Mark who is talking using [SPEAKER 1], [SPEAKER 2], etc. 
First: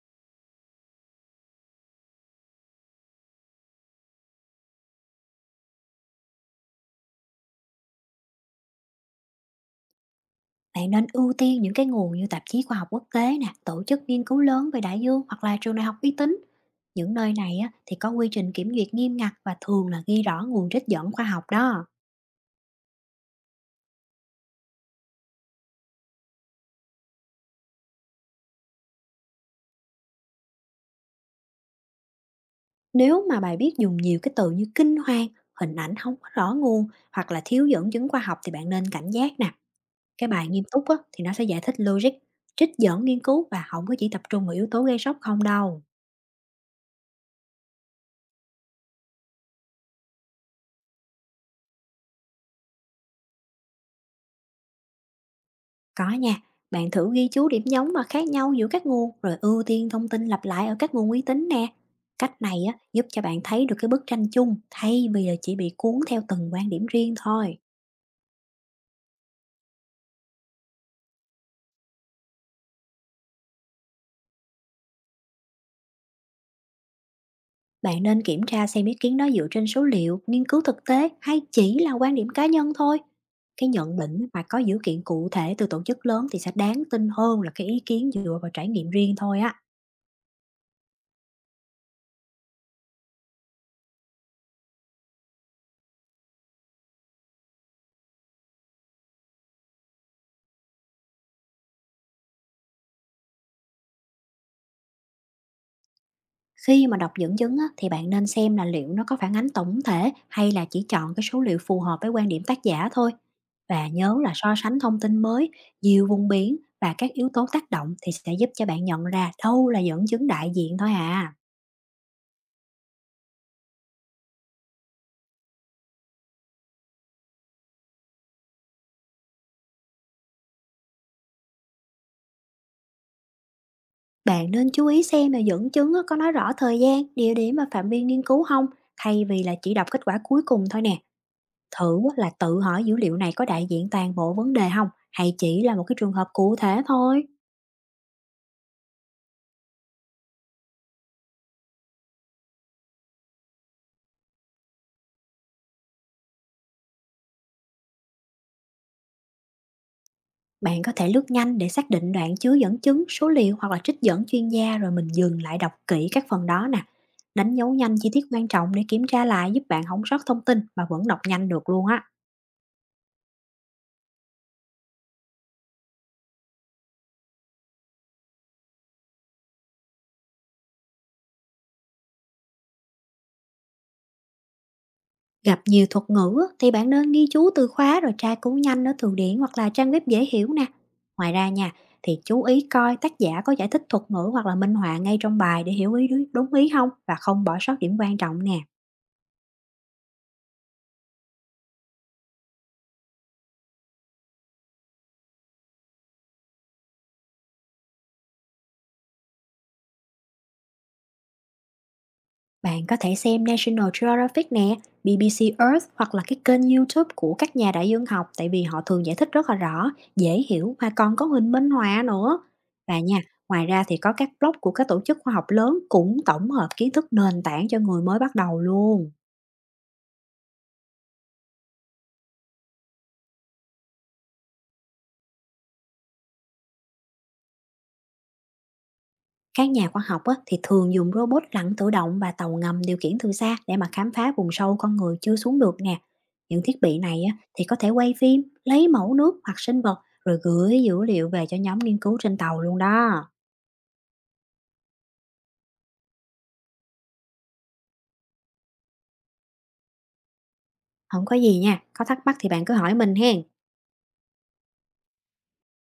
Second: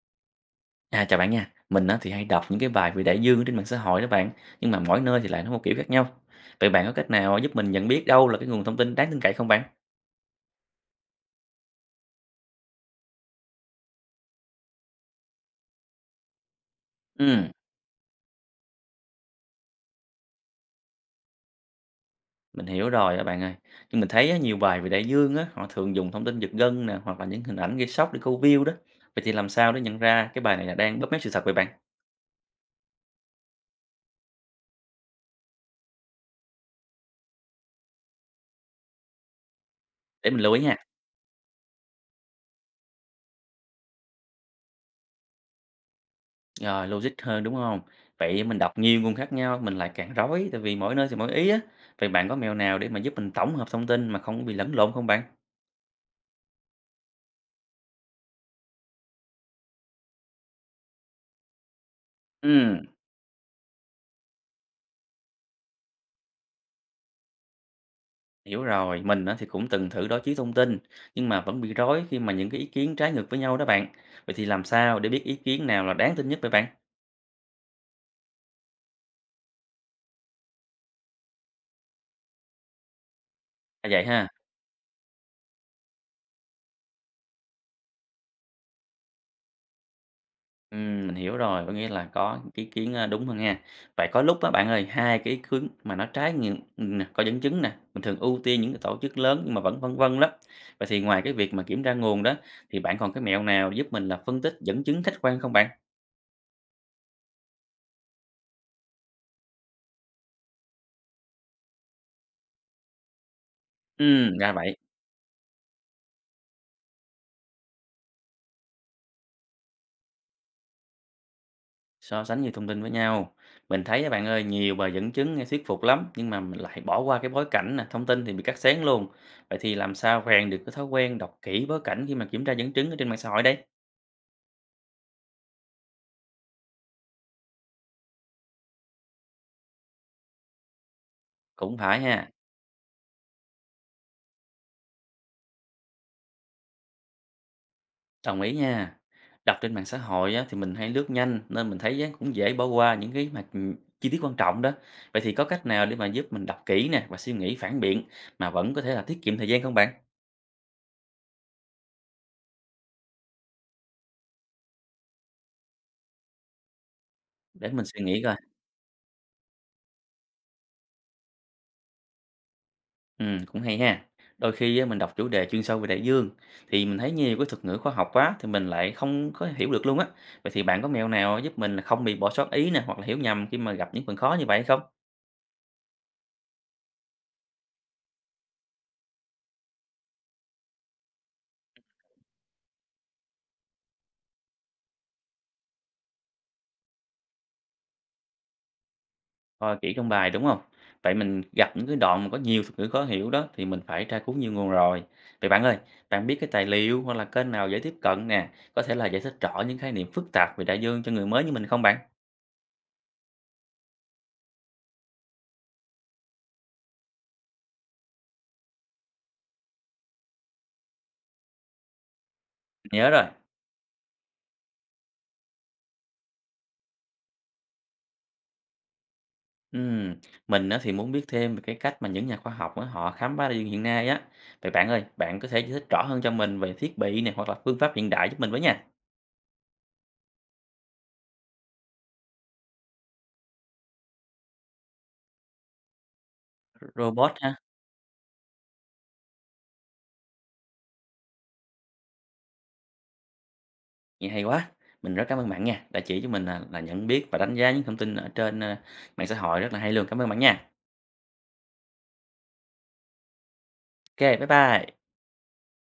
[SPEAKER 1] À, chào bạn nha. Mình á, thì hay đọc những cái bài về đại dương ở trên mạng xã hội đó bạn, nhưng mà mỗi nơi thì lại nó một kiểu khác nhau. Vậy bạn có cách nào giúp mình nhận biết đâu là cái nguồn thông tin đáng tin cậy không bạn?
[SPEAKER 2] Bạn nên ưu tiên những cái nguồn như tạp chí khoa học quốc tế nè, tổ chức nghiên cứu lớn về đại dương hoặc là trường đại học uy tín. Những nơi
[SPEAKER 1] Ừ,
[SPEAKER 2] này á, thì có quy trình kiểm duyệt nghiêm ngặt và thường là ghi rõ nguồn trích dẫn khoa học đó.
[SPEAKER 1] mình hiểu rồi đó bạn ơi. Nhưng mình thấy á, nhiều bài về đại dương á, họ thường dùng thông tin giật gân nè, hoặc là những hình ảnh gây sốc để câu view đó. Vậy thì làm sao để nhận ra cái bài này là đang bóp méo sự thật vậy bạn?
[SPEAKER 2] Nếu mà bài viết dùng nhiều cái từ như kinh hoàng, hình ảnh không có rõ nguồn hoặc là thiếu dẫn chứng khoa học thì bạn nên cảnh giác nè. Cái
[SPEAKER 1] Để mình
[SPEAKER 2] bài
[SPEAKER 1] lưu ý
[SPEAKER 2] nghiêm
[SPEAKER 1] nha.
[SPEAKER 2] túc á, thì nó sẽ giải thích logic, trích dẫn nghiên cứu và không có chỉ tập trung vào yếu tố gây sốc không đâu.
[SPEAKER 1] Rồi, logic hơn đúng không? Vậy mình đọc nhiều nguồn khác nhau, mình lại càng rối, tại vì mỗi nơi thì mỗi ý á. Vậy bạn có mẹo nào để mà giúp mình tổng hợp thông tin mà không bị lẫn lộn không bạn?
[SPEAKER 2] Có nha, bạn thử ghi chú điểm giống và khác nhau giữa các nguồn rồi ưu tiên thông tin lặp lại ở các nguồn uy tín nè. Cách này
[SPEAKER 1] Ừ.
[SPEAKER 2] á, giúp cho bạn thấy được cái bức tranh chung thay vì là chỉ bị cuốn theo từng quan điểm riêng thôi.
[SPEAKER 1] Hiểu rồi, mình á thì cũng từng thử đối chiếu thông tin, nhưng mà vẫn bị rối khi mà những cái ý kiến trái ngược với nhau đó bạn. Vậy thì làm sao để biết ý kiến nào là đáng tin nhất vậy bạn?
[SPEAKER 2] Bạn nên kiểm tra xem ý kiến đó dựa trên số liệu, nghiên cứu thực tế hay chỉ là quan điểm cá nhân thôi. Cái
[SPEAKER 1] À
[SPEAKER 2] nhận
[SPEAKER 1] vậy ha,
[SPEAKER 2] định mà có dữ kiện cụ thể từ tổ chức lớn thì sẽ đáng tin hơn là cái ý kiến dựa vào trải nghiệm riêng thôi á.
[SPEAKER 1] Mình hiểu rồi, có nghĩa là có cái ý kiến à, đúng hơn ha. Vậy có lúc á bạn ơi, hai cái ý kiến mà nó trái ngược, nè, có dẫn chứng nè, mình thường ưu tiên những cái tổ chức lớn nhưng mà vẫn vân vân lắm. Vậy thì ngoài cái việc mà kiểm tra nguồn đó, thì bạn còn cái mẹo nào giúp mình là phân tích dẫn chứng khách quan không bạn?
[SPEAKER 2] Khi mà đọc dẫn chứng á, thì bạn nên xem là liệu nó có phản ánh tổng thể hay là chỉ chọn cái số liệu phù hợp với quan điểm tác giả thôi. Và nhớ
[SPEAKER 1] Ừ,
[SPEAKER 2] là
[SPEAKER 1] ra
[SPEAKER 2] so
[SPEAKER 1] vậy.
[SPEAKER 2] sánh thông tin mới, nhiều vùng biển và các yếu tố tác động thì sẽ giúp cho bạn nhận ra đâu là dẫn chứng đại diện thôi à.
[SPEAKER 1] So sánh nhiều thông tin với nhau, mình thấy các bạn ơi nhiều bài dẫn chứng nghe thuyết phục lắm nhưng mà mình lại bỏ qua cái bối cảnh nè, thông tin thì bị cắt xén luôn. Vậy thì làm sao rèn được cái thói quen đọc kỹ bối cảnh khi mà kiểm tra dẫn chứng ở trên mạng xã hội đây?
[SPEAKER 2] Bạn nên chú ý xem là dẫn chứng á, có nói rõ thời gian, địa điểm và phạm vi nghiên cứu không, thay vì là chỉ đọc kết quả cuối cùng thôi nè.
[SPEAKER 1] Cũng phải
[SPEAKER 2] Thử á, là
[SPEAKER 1] ha,
[SPEAKER 2] tự hỏi dữ liệu này có đại diện toàn bộ vấn đề không, hay chỉ là một cái trường hợp cụ thể thôi.
[SPEAKER 1] đồng ý nha. Đọc trên mạng xã hội á, thì mình hay lướt nhanh nên mình thấy á, cũng dễ bỏ qua những cái mà chi tiết quan trọng đó. Vậy thì có cách nào để mà giúp mình đọc kỹ nè và suy nghĩ phản biện mà vẫn có thể là tiết kiệm thời gian không bạn?
[SPEAKER 2] Bạn có thể lướt nhanh để xác định đoạn chứa dẫn chứng, số liệu hoặc là trích dẫn chuyên gia rồi mình dừng lại đọc kỹ các phần đó nè. Đánh
[SPEAKER 1] Để
[SPEAKER 2] dấu
[SPEAKER 1] mình
[SPEAKER 2] nhanh
[SPEAKER 1] suy
[SPEAKER 2] chi
[SPEAKER 1] nghĩ
[SPEAKER 2] tiết
[SPEAKER 1] coi.
[SPEAKER 2] quan trọng để kiểm tra lại giúp bạn không sót thông tin mà vẫn đọc nhanh được luôn á.
[SPEAKER 1] Ừ, cũng hay ha. Đôi khi á, mình đọc chủ đề chuyên sâu về đại dương thì mình thấy nhiều cái thuật ngữ khoa học quá thì mình lại không có hiểu được luôn á. Vậy thì bạn có mẹo nào giúp mình là không bị bỏ sót ý nè hoặc là hiểu nhầm khi mà gặp những phần khó như vậy không?
[SPEAKER 2] Gặp nhiều thuật ngữ á, thì bạn nên ghi chú từ khóa rồi tra cứu nhanh ở từ điển hoặc là trang web dễ hiểu nè. Ngoài ra nha, thì chú ý coi tác giả có giải thích thuật ngữ hoặc là minh họa ngay trong bài để hiểu ý đúng ý không và không bỏ sót điểm quan trọng nè.
[SPEAKER 1] Coi kỹ trong bài đúng không? Vậy mình gặp những cái đoạn mà có nhiều thuật ngữ khó hiểu đó thì mình phải tra cứu nhiều nguồn rồi. Vậy bạn ơi, bạn biết cái tài liệu hoặc là kênh nào dễ tiếp cận nè, có thể là giải thích rõ những khái niệm phức tạp về đại dương cho người mới như mình không bạn?
[SPEAKER 2] Bạn có thể xem National Geographic nè, BBC Earth hoặc là cái kênh YouTube của các nhà đại dương học, tại vì họ thường giải thích rất là rõ, dễ hiểu và còn có hình minh họa nữa. Và
[SPEAKER 1] Nhớ
[SPEAKER 2] nha,
[SPEAKER 1] rồi.
[SPEAKER 2] ngoài ra thì có các blog của các tổ chức khoa học lớn cũng tổng hợp kiến thức nền tảng cho người mới bắt đầu luôn.
[SPEAKER 1] Ừm, mình á thì muốn biết thêm về cái cách mà những nhà khoa học á, họ khám phá đại dương hiện nay á. Vậy bạn ơi, bạn có thể giải thích rõ hơn cho mình về thiết bị này hoặc là phương pháp hiện đại giúp mình với nha.
[SPEAKER 2] Các nhà khoa học á, thì thường dùng robot lặn tự động và tàu ngầm điều khiển từ xa để mà khám phá vùng sâu con người chưa xuống được nè. Những thiết bị này
[SPEAKER 1] Robot
[SPEAKER 2] á,
[SPEAKER 1] ha,
[SPEAKER 2] thì có thể quay phim, lấy mẫu nước hoặc sinh vật rồi gửi dữ liệu về cho nhóm nghiên cứu trên tàu luôn đó.
[SPEAKER 1] vậy hay quá. Mình rất cảm ơn bạn nha, đã chỉ cho mình là nhận biết và đánh giá những thông tin ở trên à, mạng xã hội rất là hay luôn. Cảm ơn bạn nha.
[SPEAKER 2] Không có gì nha, có thắc mắc thì bạn cứ hỏi mình hen.
[SPEAKER 1] Ok, bye bye.